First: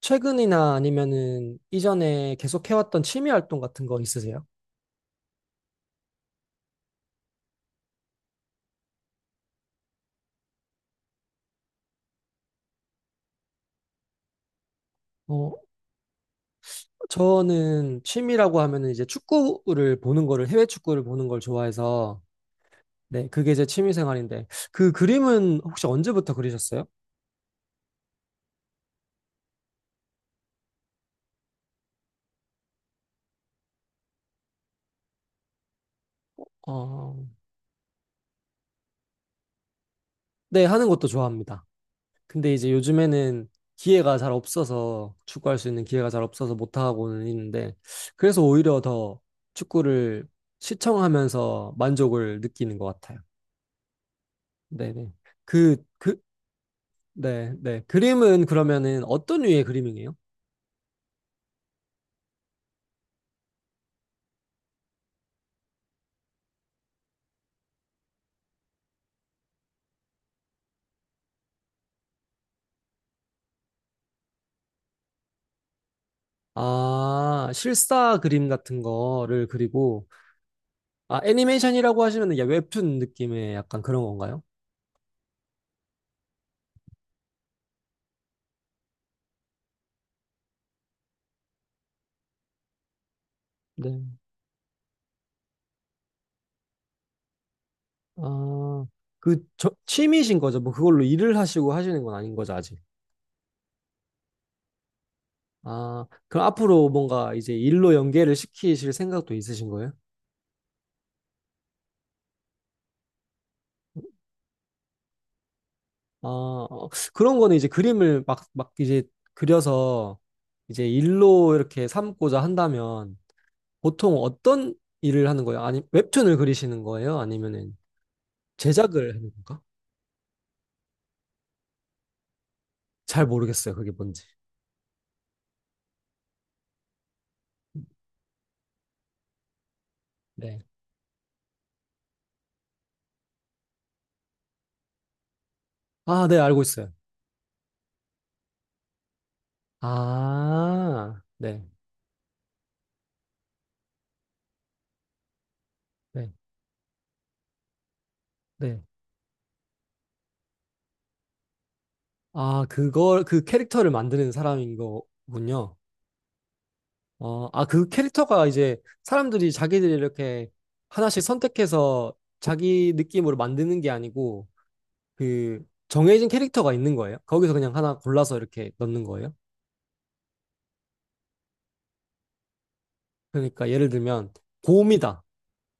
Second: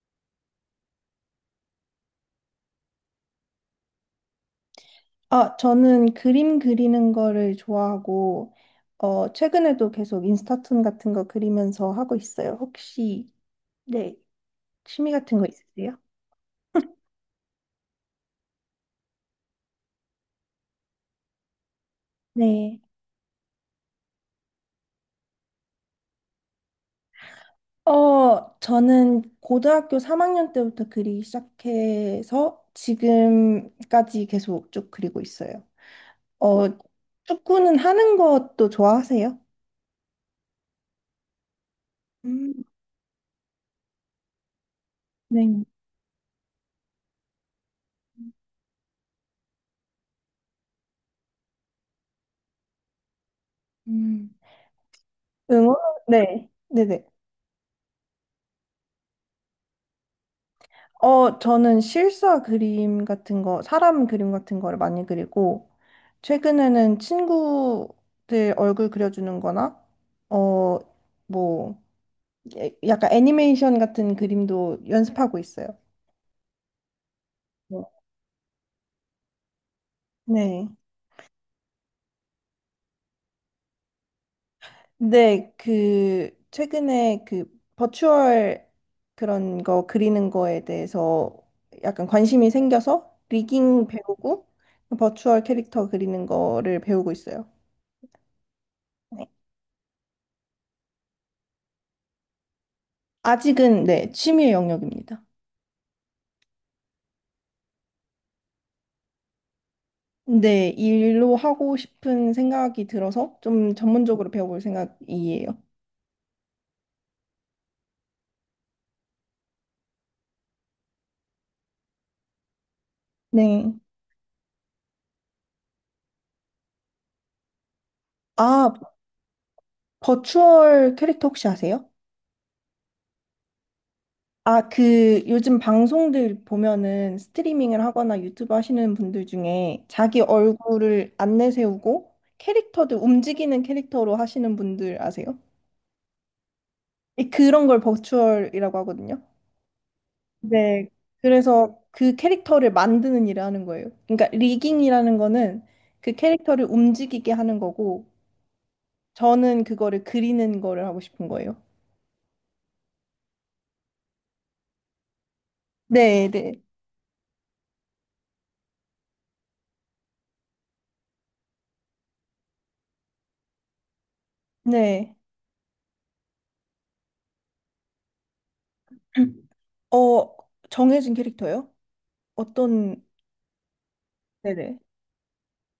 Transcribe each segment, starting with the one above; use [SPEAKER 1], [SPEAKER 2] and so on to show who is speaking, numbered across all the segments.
[SPEAKER 1] 최근이나 아니면은 이전에 계속 해왔던 취미 활동 같은 거 있으세요?
[SPEAKER 2] 아, 저는 그림 그리는 거를 좋아하고, 최근에도 계속 인스타툰 같은 거 그리면서 하고 있어요. 혹시, 네, 취미 같은 거
[SPEAKER 1] 어,
[SPEAKER 2] 있으세요?
[SPEAKER 1] 저는 취미라고 하면은 이제 축구를 보는 거를, 해외 축구를 보는 걸 좋아해서,
[SPEAKER 2] 네.
[SPEAKER 1] 네, 그게 제 취미 생활인데, 그 그림은 혹시 언제부터 그리셨어요?
[SPEAKER 2] 저는 고등학교 3학년 때부터 그리기 시작해서 지금까지 계속 쭉 그리고 있어요. 어,
[SPEAKER 1] 어,
[SPEAKER 2] 축구는 하는 것도 좋아하세요?
[SPEAKER 1] 네, 하는 것도 좋아합니다. 근데
[SPEAKER 2] 음,
[SPEAKER 1] 이제 요즘에는 기회가 잘 없어서, 축구할
[SPEAKER 2] 네.
[SPEAKER 1] 수 있는 기회가 잘 없어서 못하고는 있는데, 그래서 오히려 더 축구를 시청하면서 만족을 느끼는 것 같아요.
[SPEAKER 2] 음.
[SPEAKER 1] 네네.
[SPEAKER 2] 응원?
[SPEAKER 1] 그, 그,
[SPEAKER 2] 네. 네네.
[SPEAKER 1] 네, 네. 그림은 그러면은 어떤 류의 그림이에요?
[SPEAKER 2] 저는 실사 그림 같은 거, 사람 그림 같은 거를 많이 그리고, 최근에는 친구들 얼굴 그려주는 거나, 어, 뭐, 약간 애니메이션 같은 그림도 연습하고 있어요.
[SPEAKER 1] 아,
[SPEAKER 2] 뭐.
[SPEAKER 1] 실사 그림 같은 거를 그리고,
[SPEAKER 2] 네.
[SPEAKER 1] 아, 애니메이션이라고 하시면 야, 웹툰 느낌의 약간 그런 건가요?
[SPEAKER 2] 근데 그, 최근에 그, 버추얼 그런 거 그리는 거에 대해서 약간 관심이 생겨서, 리깅
[SPEAKER 1] 네.
[SPEAKER 2] 배우고, 버추얼 캐릭터 그리는 거를 배우고 있어요.
[SPEAKER 1] 아, 그, 저, 취미신 거죠? 뭐 그걸로 일을 하시고 하시는 건 아닌 거죠, 아직?
[SPEAKER 2] 아직은 네, 취미의 영역입니다.
[SPEAKER 1] 아, 그럼 앞으로 뭔가 이제 일로 연계를 시키실 생각도 있으신 거예요?
[SPEAKER 2] 근데 일로 하고 싶은 생각이 들어서 좀 전문적으로 배워볼 생각이에요.
[SPEAKER 1] 아, 어, 그런 거는 이제 그림을 막 이제 그려서 이제 일로 이렇게 삼고자 한다면,
[SPEAKER 2] 네.
[SPEAKER 1] 보통 어떤 일을 하는 거예요? 아니, 웹툰을 그리시는 거예요? 아니면은
[SPEAKER 2] 아,
[SPEAKER 1] 제작을 하는 건가?
[SPEAKER 2] 버추얼 캐릭터 혹시 아세요?
[SPEAKER 1] 잘 모르겠어요. 그게 뭔지.
[SPEAKER 2] 아, 그 요즘 방송들 보면은 스트리밍을 하거나 유튜브 하시는 분들 중에 자기
[SPEAKER 1] 네.
[SPEAKER 2] 얼굴을 안 내세우고 캐릭터들 움직이는 캐릭터로 하시는 분들 아세요?
[SPEAKER 1] 아, 네, 알고 있어요.
[SPEAKER 2] 그런 걸 버추얼이라고 하거든요. 네,
[SPEAKER 1] 아, 네,
[SPEAKER 2] 그래서 그 캐릭터를 만드는 일을 하는 거예요. 그러니까 리깅이라는 거는 그
[SPEAKER 1] 네,
[SPEAKER 2] 캐릭터를 움직이게 하는 거고,
[SPEAKER 1] 네.
[SPEAKER 2] 저는 그거를 그리는 거를 하고 싶은 거예요.
[SPEAKER 1] 아, 그걸, 그 캐릭터를 만드는 사람인 거군요.
[SPEAKER 2] 네, 네,
[SPEAKER 1] 그 캐릭터가 이제 사람들이 자기들이 이렇게 하나씩 선택해서 자기 느낌으로 만드는 게 아니고,
[SPEAKER 2] 네.
[SPEAKER 1] 그, 정해진 캐릭터가 있는 거예요? 거기서 그냥 하나 골라서 이렇게 넣는 거예요?
[SPEAKER 2] 어, 정해진 캐릭터요? 어떤,
[SPEAKER 1] 그러니까 예를 들면,
[SPEAKER 2] 네네,
[SPEAKER 1] 곰이다.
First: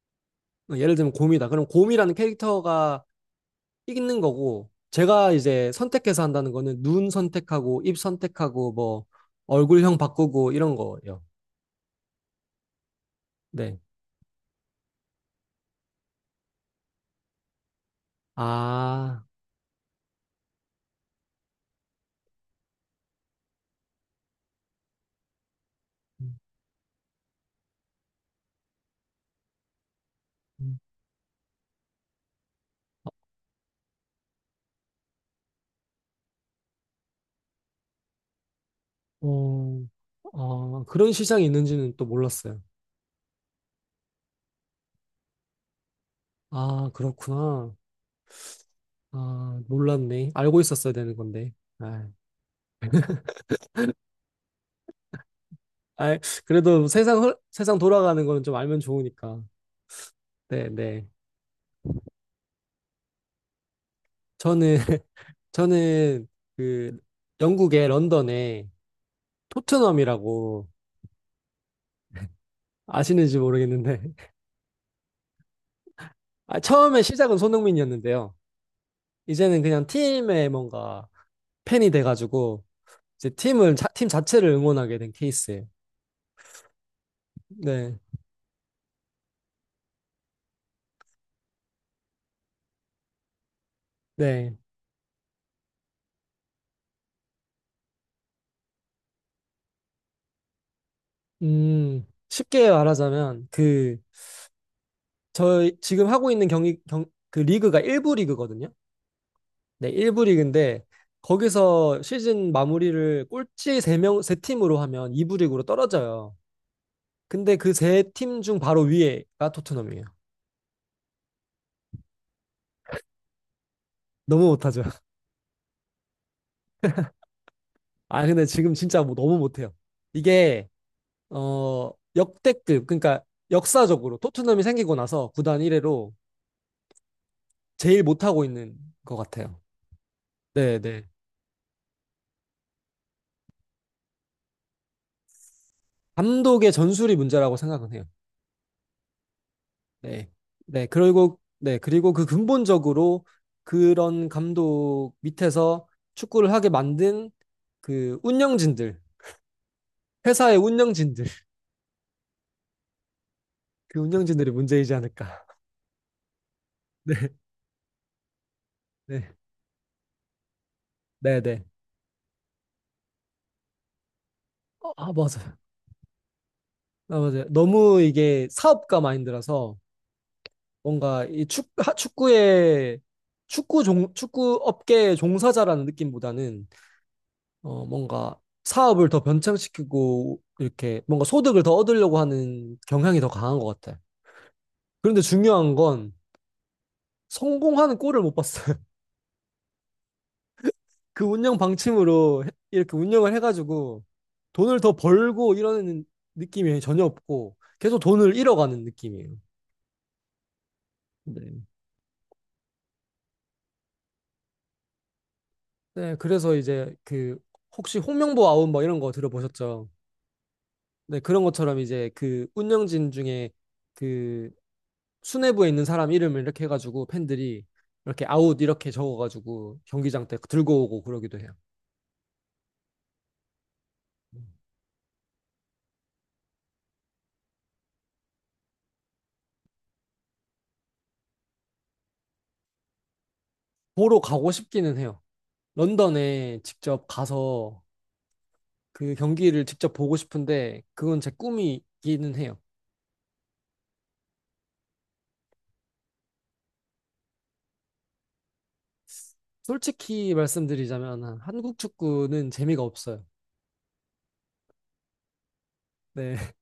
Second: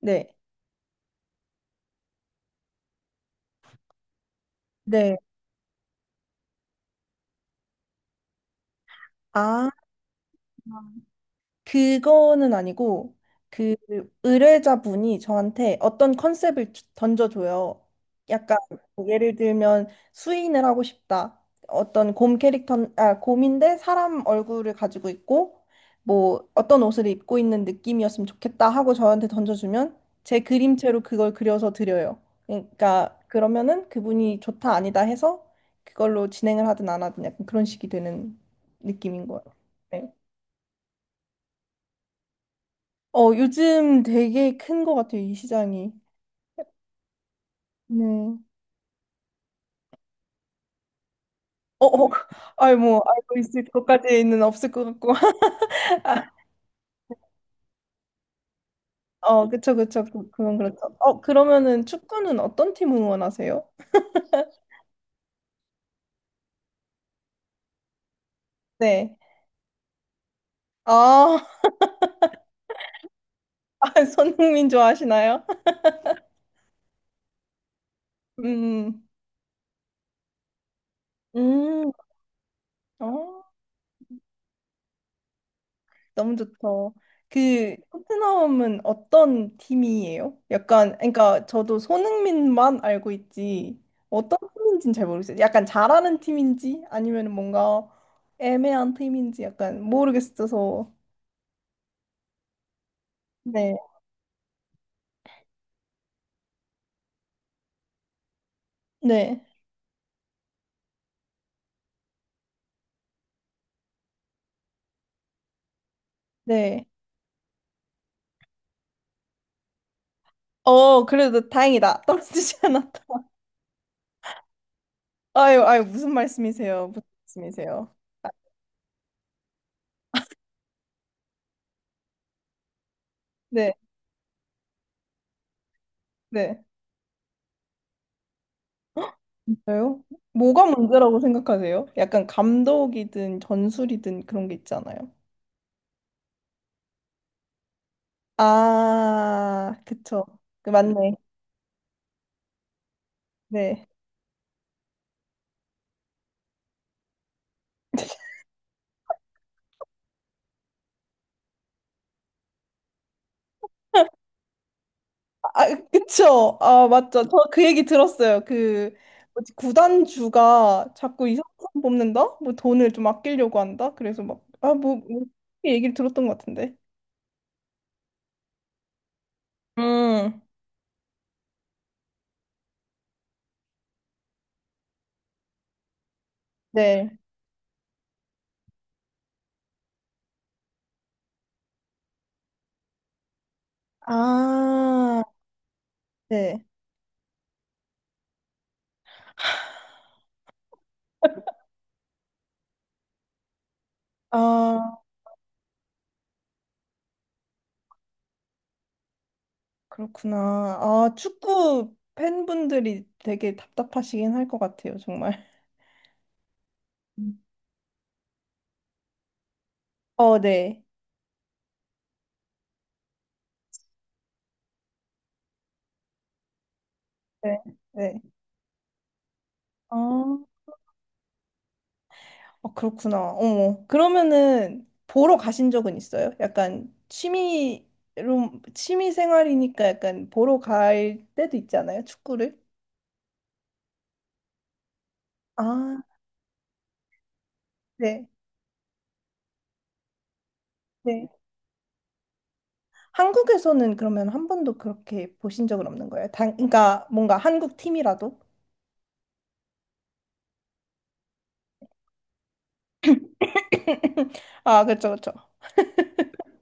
[SPEAKER 2] 네,
[SPEAKER 1] 어, 예를 들면 곰이다. 그럼 곰이라는 캐릭터가 있는 거고,
[SPEAKER 2] 네.
[SPEAKER 1] 제가 이제 선택해서 한다는 거는 눈 선택하고, 입 선택하고, 뭐,
[SPEAKER 2] 아.
[SPEAKER 1] 얼굴형 바꾸고, 이런 거예요.
[SPEAKER 2] 그거는 아니고 그
[SPEAKER 1] 네.
[SPEAKER 2] 의뢰자분이 저한테 어떤 컨셉을 던져줘요. 약간 뭐
[SPEAKER 1] 아,
[SPEAKER 2] 예를 들면 수인을 하고 싶다. 어떤 곰 캐릭터, 아, 곰인데 사람 얼굴을 가지고 있고 뭐 어떤 옷을 입고 있는 느낌이었으면 좋겠다 하고 저한테 던져주면 제
[SPEAKER 1] 음,
[SPEAKER 2] 그림체로 그걸 그려서 드려요. 그러니까 그러면은 그분이 좋다 아니다 해서 그걸로 진행을 하든 안 하든 약간 그런 식이 되는 느낌인 거예요.
[SPEAKER 1] 어,
[SPEAKER 2] 네.
[SPEAKER 1] 아, 그런 시장이 있는지는 또 몰랐어요.
[SPEAKER 2] 요즘 되게 큰 것 같아요, 이 시장이.
[SPEAKER 1] 아, 그렇구나.
[SPEAKER 2] 네.
[SPEAKER 1] 아, 몰랐네. 알고 있었어야 되는 건데.
[SPEAKER 2] 어,
[SPEAKER 1] 아,
[SPEAKER 2] 어, 아이, 뭐, 알고 있을 것까지는 없을 것 같고.
[SPEAKER 1] 아, 그래도 세상 돌아가는 거는 좀 알면
[SPEAKER 2] 아,
[SPEAKER 1] 좋으니까.
[SPEAKER 2] 그쵸, 그쵸. 그건
[SPEAKER 1] 네,
[SPEAKER 2] 그렇죠.
[SPEAKER 1] 네.
[SPEAKER 2] 그러면은 축구는 어떤 팀 응원하세요?
[SPEAKER 1] 저는 저는 그 영국의 런던에
[SPEAKER 2] 네.
[SPEAKER 1] 토트넘이라고
[SPEAKER 2] 아,
[SPEAKER 1] 아시는지 모르겠는데
[SPEAKER 2] 아, 손흥민 좋아하시나요?
[SPEAKER 1] 아, 처음에 시작은 손흥민이었는데요.
[SPEAKER 2] 음,
[SPEAKER 1] 이제는 그냥 팀에 뭔가 팬이
[SPEAKER 2] 음,
[SPEAKER 1] 돼가지고 이제
[SPEAKER 2] 어.
[SPEAKER 1] 팀 자체를 응원하게 된 케이스예요.
[SPEAKER 2] 너무 좋죠. 그
[SPEAKER 1] 네,
[SPEAKER 2] 토트넘은 어떤 팀이에요? 약간 그러니까 저도 손흥민만 알고 있지 어떤
[SPEAKER 1] 네.
[SPEAKER 2] 팀인지는 잘 모르겠어요. 약간 잘하는 팀인지 아니면 뭔가 애매한 팀인지 약간 모르겠어서
[SPEAKER 1] 쉽게 말하자면
[SPEAKER 2] 네,
[SPEAKER 1] 그 저희 지금 하고 있는 그 리그가 1부 리그거든요.
[SPEAKER 2] 네,
[SPEAKER 1] 네, 1부 리그인데 거기서 시즌 마무리를 꼴찌 세 명 세 팀으로 하면 2부 리그로 떨어져요.
[SPEAKER 2] 네.
[SPEAKER 1] 근데 그 세 팀 중 바로 위에가 토트넘이에요.
[SPEAKER 2] 어 그래도 다행이다 떨어지지 않았다.
[SPEAKER 1] 너무 못하죠.
[SPEAKER 2] 아유 아유 무슨 말씀이세요? 무슨 말씀이세요?
[SPEAKER 1] 아,
[SPEAKER 2] 아,
[SPEAKER 1] 근데 지금 진짜 뭐 너무 못해요. 이게, 어, 역대급, 그러니까
[SPEAKER 2] 네,
[SPEAKER 1] 역사적으로 토트넘이 생기고 나서 구단 1회로
[SPEAKER 2] 네.
[SPEAKER 1] 제일 못하고 있는 것 같아요.
[SPEAKER 2] 진짜요? 뭐가
[SPEAKER 1] 네, 네.
[SPEAKER 2] 문제라고 생각하세요? 약간 감독이든 전술이든 그런 게 있잖아요.
[SPEAKER 1] 감독의 전술이 문제라고 생각은 해요.
[SPEAKER 2] 아, 그쵸.
[SPEAKER 1] 네.
[SPEAKER 2] 그
[SPEAKER 1] 네,
[SPEAKER 2] 맞네.
[SPEAKER 1] 그리고, 네, 그리고 그 근본적으로
[SPEAKER 2] 네.
[SPEAKER 1] 그런 감독 밑에서 축구를 하게 만든 그 운영진들, 회사의 운영진들, 그 운영진들이 문제이지 않을까.
[SPEAKER 2] 아, 아, 그쵸. 아,
[SPEAKER 1] 네.
[SPEAKER 2] 맞죠. 저 그 얘기 들었어요. 그,
[SPEAKER 1] 네,
[SPEAKER 2] 뭐지, 구단주가 자꾸
[SPEAKER 1] 네,
[SPEAKER 2] 이상한
[SPEAKER 1] 네.
[SPEAKER 2] 사람 뽑는다? 뭐 돈을 좀 아끼려고 한다? 그래서 막, 아,
[SPEAKER 1] 어,
[SPEAKER 2] 뭐,
[SPEAKER 1] 아,
[SPEAKER 2] 뭐
[SPEAKER 1] 맞아요.
[SPEAKER 2] 이렇게 얘기를 들었던 것 같은데.
[SPEAKER 1] 아, 맞아요. 너무 이게 사업가 마인드라서
[SPEAKER 2] 음,
[SPEAKER 1] 뭔가 축구의 축구 업계의 종사자라는 느낌보다는
[SPEAKER 2] 네.
[SPEAKER 1] 어, 뭔가 사업을 더 변창시키고 이렇게 뭔가 소득을 더 얻으려고 하는 경향이 더 강한 것 같아요. 그런데
[SPEAKER 2] 아,
[SPEAKER 1] 중요한 건
[SPEAKER 2] 네.
[SPEAKER 1] 성공하는 꼴을 못 봤어요. 이렇게 운영을 해가지고 돈을 더
[SPEAKER 2] 아,
[SPEAKER 1] 벌고 이러는 느낌이 전혀 없고 계속 돈을 잃어가는 느낌이에요.
[SPEAKER 2] 그렇구나. 아,
[SPEAKER 1] 네.
[SPEAKER 2] 축구 팬분들이 되게 답답하시긴 할 것 같아요, 정말.
[SPEAKER 1] 네, 그래서 이제 그
[SPEAKER 2] 음.
[SPEAKER 1] 혹시 홍명보 아웃 뭐 이런 거 들어보셨죠?
[SPEAKER 2] 어, 네.
[SPEAKER 1] 네, 그런 것처럼 이제 그 운영진 중에 그 수뇌부에 있는 사람 이름을 이렇게 해가지고
[SPEAKER 2] 네,
[SPEAKER 1] 팬들이
[SPEAKER 2] 네.
[SPEAKER 1] 이렇게 아웃 이렇게 적어가지고
[SPEAKER 2] 아.
[SPEAKER 1] 경기장 때 들고 오고 그러기도 해요.
[SPEAKER 2] 아, 그렇구나. 어. 그러면은 보러 가신 적은 있어요? 약간 취미로 취미 생활이니까 약간 보러 갈 때도 있잖아요, 축구를.
[SPEAKER 1] 보러 가고 싶기는 해요.
[SPEAKER 2] 아,
[SPEAKER 1] 런던에 직접 가서
[SPEAKER 2] 네.
[SPEAKER 1] 그 경기를 직접 보고 싶은데 그건
[SPEAKER 2] 네.
[SPEAKER 1] 제 꿈이기는 해요.
[SPEAKER 2] 한국에서는 그러면 한 번도 그렇게 보신 적은 없는 거예요? 당, 그러니까 뭔가 한국 팀이라도?
[SPEAKER 1] 솔직히 말씀드리자면 한국 축구는 재미가 없어요.
[SPEAKER 2] 아, 그렇죠, 그렇죠.
[SPEAKER 1] 네,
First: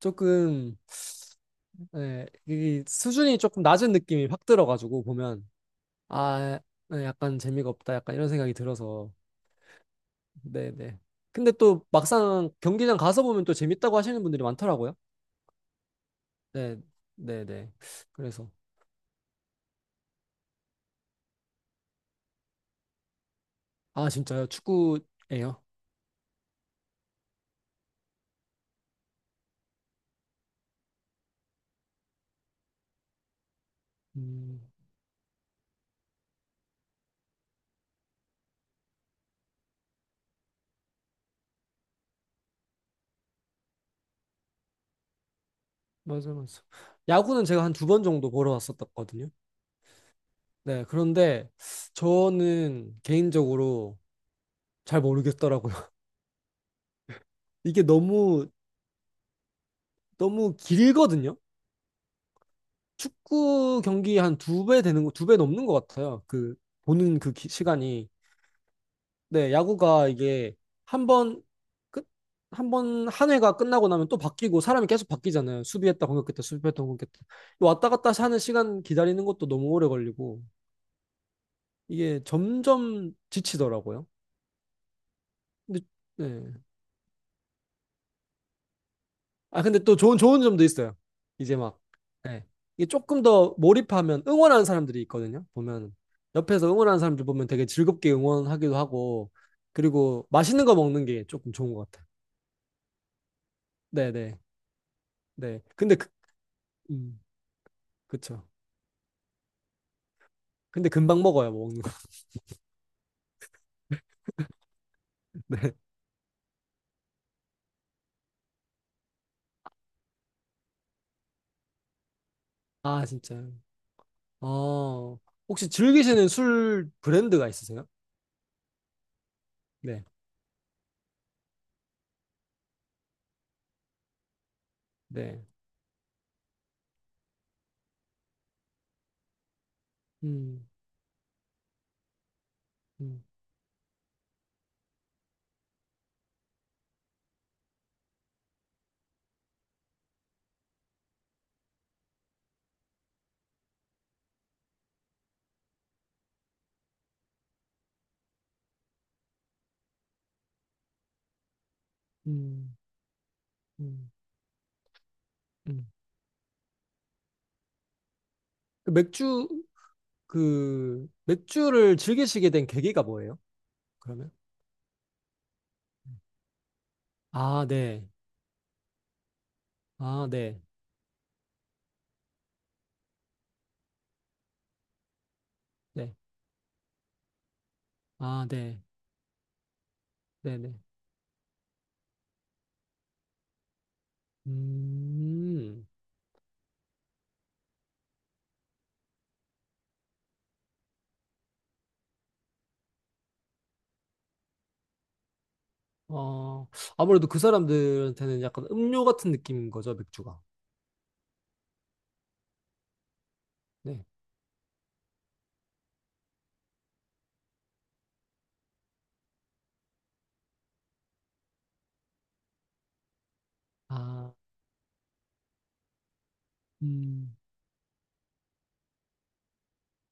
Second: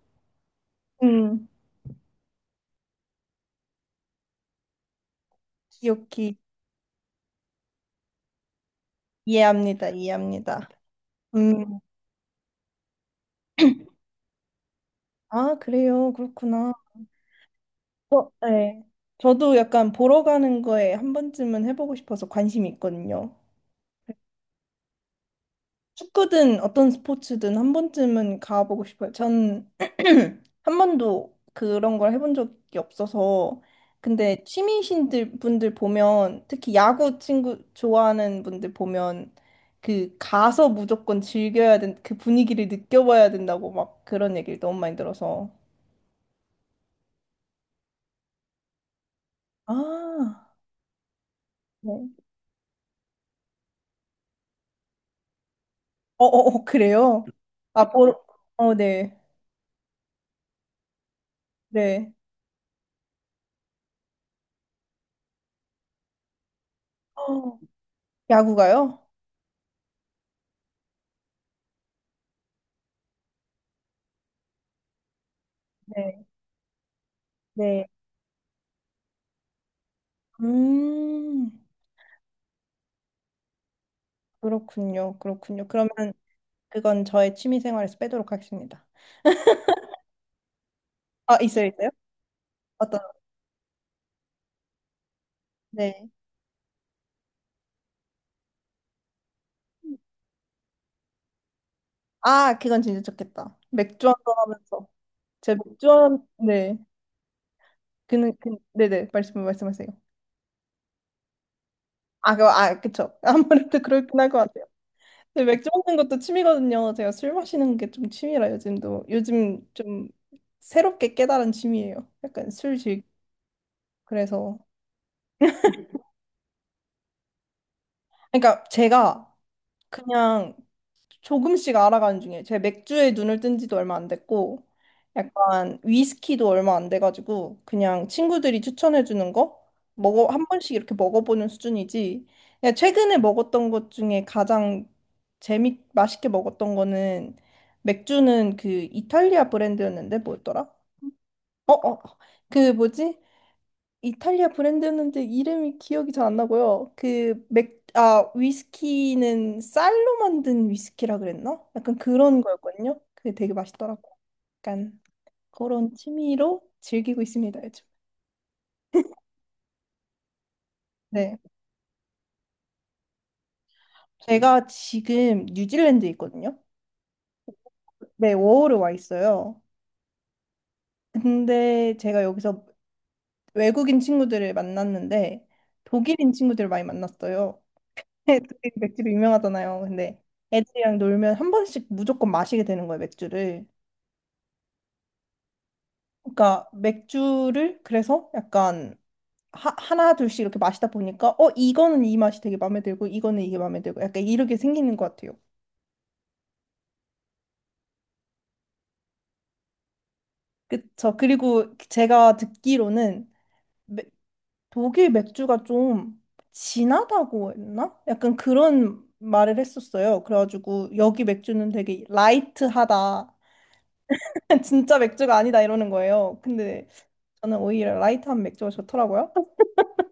[SPEAKER 1] 조금
[SPEAKER 2] 음,
[SPEAKER 1] 네, 이 수준이 조금 낮은 느낌이 확 들어가지고 보면
[SPEAKER 2] 기억이
[SPEAKER 1] 아, 네, 약간 재미가 없다, 약간 이런 생각이 들어서
[SPEAKER 2] 이해합니다, 이해합니다.
[SPEAKER 1] 네, 네. 근데
[SPEAKER 2] 음,
[SPEAKER 1] 또 막상 경기장 가서 보면 또 재밌다고 하시는 분들이 많더라고요.
[SPEAKER 2] 아, 그래요, 그렇구나.
[SPEAKER 1] 네, 네, 네.
[SPEAKER 2] 어,
[SPEAKER 1] 그래서
[SPEAKER 2] 네. 저도 약간 보러 가는 거에 한 번쯤은 해보고 싶어서 관심이 있거든요.
[SPEAKER 1] 아 진짜요? 축구예요?
[SPEAKER 2] 축구든 어떤 스포츠든 한 번쯤은 가보고 싶어요. 전 한 번도 그런 걸 해본 적이 없어서. 근데
[SPEAKER 1] 음,
[SPEAKER 2] 취미신들 분들 보면 특히 야구 친구 좋아하는 분들 보면 그 가서 무조건 즐겨야 된, 그 분위기를 느껴봐야 된다고 막 그런 얘기를 너무 많이 들어서.
[SPEAKER 1] 맞아. 야구는 제가 한 두 번 정도 보러 왔었거든요.
[SPEAKER 2] 아,
[SPEAKER 1] 네, 그런데
[SPEAKER 2] 네.
[SPEAKER 1] 저는 개인적으로 잘 모르겠더라고요.
[SPEAKER 2] 어, 어, 어, 그래요?
[SPEAKER 1] 이게
[SPEAKER 2] 아, 보러,
[SPEAKER 1] 너무
[SPEAKER 2] 네.
[SPEAKER 1] 너무 길거든요.
[SPEAKER 2] 네.
[SPEAKER 1] 축구 경기 한 두 배 되는 거, 두 배 넘는 것 같아요. 그, 보는
[SPEAKER 2] 어,
[SPEAKER 1] 시간이.
[SPEAKER 2] 야구가요?
[SPEAKER 1] 네, 야구가 이게 한 번, 끝, 한 번, 한 회가 끝나고 나면 또 바뀌고 사람이 계속 바뀌잖아요. 수비했다,
[SPEAKER 2] 네,
[SPEAKER 1] 공격했다, 수비했다, 공격했다.
[SPEAKER 2] 네.
[SPEAKER 1] 왔다 갔다 하는 시간 기다리는 것도 너무 오래 걸리고,
[SPEAKER 2] 음,
[SPEAKER 1] 이게 점점 지치더라고요.
[SPEAKER 2] 그렇군요. 그렇군요.
[SPEAKER 1] 근데,
[SPEAKER 2] 그러면
[SPEAKER 1] 네.
[SPEAKER 2] 그건 저의 취미 생활에서 빼도록 하겠습니다.
[SPEAKER 1] 아, 근데 또 좋은 점도 있어요.
[SPEAKER 2] 아,
[SPEAKER 1] 이제
[SPEAKER 2] 있어요,
[SPEAKER 1] 막,
[SPEAKER 2] 있어요?
[SPEAKER 1] 예. 이게
[SPEAKER 2] 어떤,
[SPEAKER 1] 조금 더 몰입하면 응원하는 사람들이 있거든요. 보면,
[SPEAKER 2] 네.
[SPEAKER 1] 옆에서 응원하는 사람들 보면 되게 즐겁게 응원하기도 하고, 그리고 맛있는 거 먹는 게 조금 좋은 것 같아요.
[SPEAKER 2] 아, 그건 진짜 좋겠다. 맥주
[SPEAKER 1] 네네.
[SPEAKER 2] 한잔
[SPEAKER 1] 네.
[SPEAKER 2] 하면서. 제
[SPEAKER 1] 네.
[SPEAKER 2] 맥주
[SPEAKER 1] 근데, 그,
[SPEAKER 2] 한, 네.
[SPEAKER 1] 음,
[SPEAKER 2] 그는,
[SPEAKER 1] 그쵸.
[SPEAKER 2] 그, 네네. 말씀하세요.
[SPEAKER 1] 근데 금방 먹어요, 뭐 먹는 거.
[SPEAKER 2] 아, 그, 아, 그쵸. 아무래도 그렇긴 할 것 같아요. 근데 맥주
[SPEAKER 1] 네.
[SPEAKER 2] 먹는 것도 취미거든요. 제가 술 마시는 게 좀 취미라 요즘도. 요즘 좀 새롭게 깨달은 취미예요. 약간 술 즐,
[SPEAKER 1] 아, 진짜요?
[SPEAKER 2] 그래서.
[SPEAKER 1] 어, 혹시 즐기시는 술 브랜드가 있으세요?
[SPEAKER 2] 그러니까 제가
[SPEAKER 1] 네.
[SPEAKER 2] 그냥 조금씩 알아가는 중에 제 맥주에 눈을 뜬 지도 얼마 안 됐고
[SPEAKER 1] 네.
[SPEAKER 2] 약간 위스키도 얼마 안 돼가지고 그냥 친구들이 추천해주는 거 먹어 한
[SPEAKER 1] 음,
[SPEAKER 2] 번씩 이렇게 먹어보는 수준이지 그냥 최근에
[SPEAKER 1] 음,
[SPEAKER 2] 먹었던 것 중에 가장 재미 맛있게 먹었던 거는 맥주는 그 이탈리아 브랜드였는데 뭐였더라? 어어 그 뭐지? 이탈리아 브랜드였는데 이름이 기억이 잘 안 나고요. 아, 위스키는 쌀로 만든 위스키라 그랬나? 약간 그런
[SPEAKER 1] 음,
[SPEAKER 2] 거였거든요. 그게 되게
[SPEAKER 1] 음,
[SPEAKER 2] 맛있더라고요. 약간
[SPEAKER 1] 음.
[SPEAKER 2] 그런 취미로 즐기고 있습니다, 요즘.
[SPEAKER 1] 그 맥주, 그
[SPEAKER 2] 네.
[SPEAKER 1] 맥주를 즐기시게 된 계기가 뭐예요? 그러면?
[SPEAKER 2] 제가 지금 뉴질랜드에 있거든요.
[SPEAKER 1] 아, 네.
[SPEAKER 2] 네, 워홀에 와 있어요.
[SPEAKER 1] 아, 네.
[SPEAKER 2] 근데 제가 여기서 외국인 친구들을 만났는데
[SPEAKER 1] 네.
[SPEAKER 2] 독일인 친구들을 많이 만났어요.
[SPEAKER 1] 아,
[SPEAKER 2] 애들이
[SPEAKER 1] 네.
[SPEAKER 2] 맥주로 유명하잖아요. 근데
[SPEAKER 1] 네네.
[SPEAKER 2] 애들이랑 놀면 한 번씩 무조건 마시게 되는 거예요, 맥주를.
[SPEAKER 1] 음.
[SPEAKER 2] 그러니까 맥주를 그래서 약간 하나 둘씩 이렇게 마시다 보니까 어 이거는 이 맛이 되게 마음에 들고 이거는 이게 마음에 들고 약간 이렇게 생기는 것 같아요.
[SPEAKER 1] 어, 아무래도 그 사람들한테는 약간 음료 같은 느낌인 거죠, 맥주가.
[SPEAKER 2] 그쵸. 그리고 제가 듣기로는 메-
[SPEAKER 1] 네.
[SPEAKER 2] 독일 맥주가 좀 진하다고 했나? 약간 그런 말을 했었어요. 그래가지고 여기 맥주는 되게 라이트하다.
[SPEAKER 1] 아,
[SPEAKER 2] 진짜 맥주가 아니다 이러는 거예요. 근데
[SPEAKER 1] 음.
[SPEAKER 2] 저는 오히려 라이트한 맥주가 좋더라고요.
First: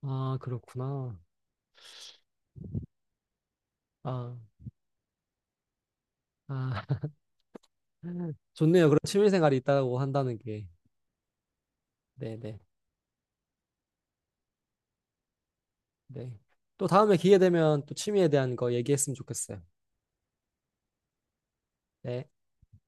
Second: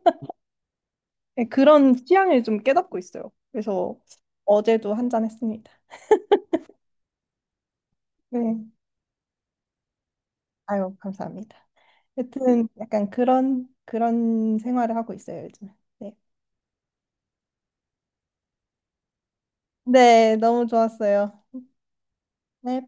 [SPEAKER 1] 아, 그렇구나.
[SPEAKER 2] 네, 그런 취향을 좀 깨닫고 있어요. 그래서
[SPEAKER 1] 아,
[SPEAKER 2] 어제도 한 잔 했습니다.
[SPEAKER 1] 아.
[SPEAKER 2] 네.
[SPEAKER 1] 좋네요. 그런 취미 생활이 있다고 한다는 게.
[SPEAKER 2] 아유, 감사합니다.
[SPEAKER 1] 네네. 네.
[SPEAKER 2] 여튼 약간 그런 그런 생활을 하고 있어요, 요즘. 네.
[SPEAKER 1] 네, 네. 또 다음에 기회 되면 또 취미에 대한 거 얘기했으면 좋겠어요.
[SPEAKER 2] 네, 너무 좋았어요.
[SPEAKER 1] 네.
[SPEAKER 2] 네.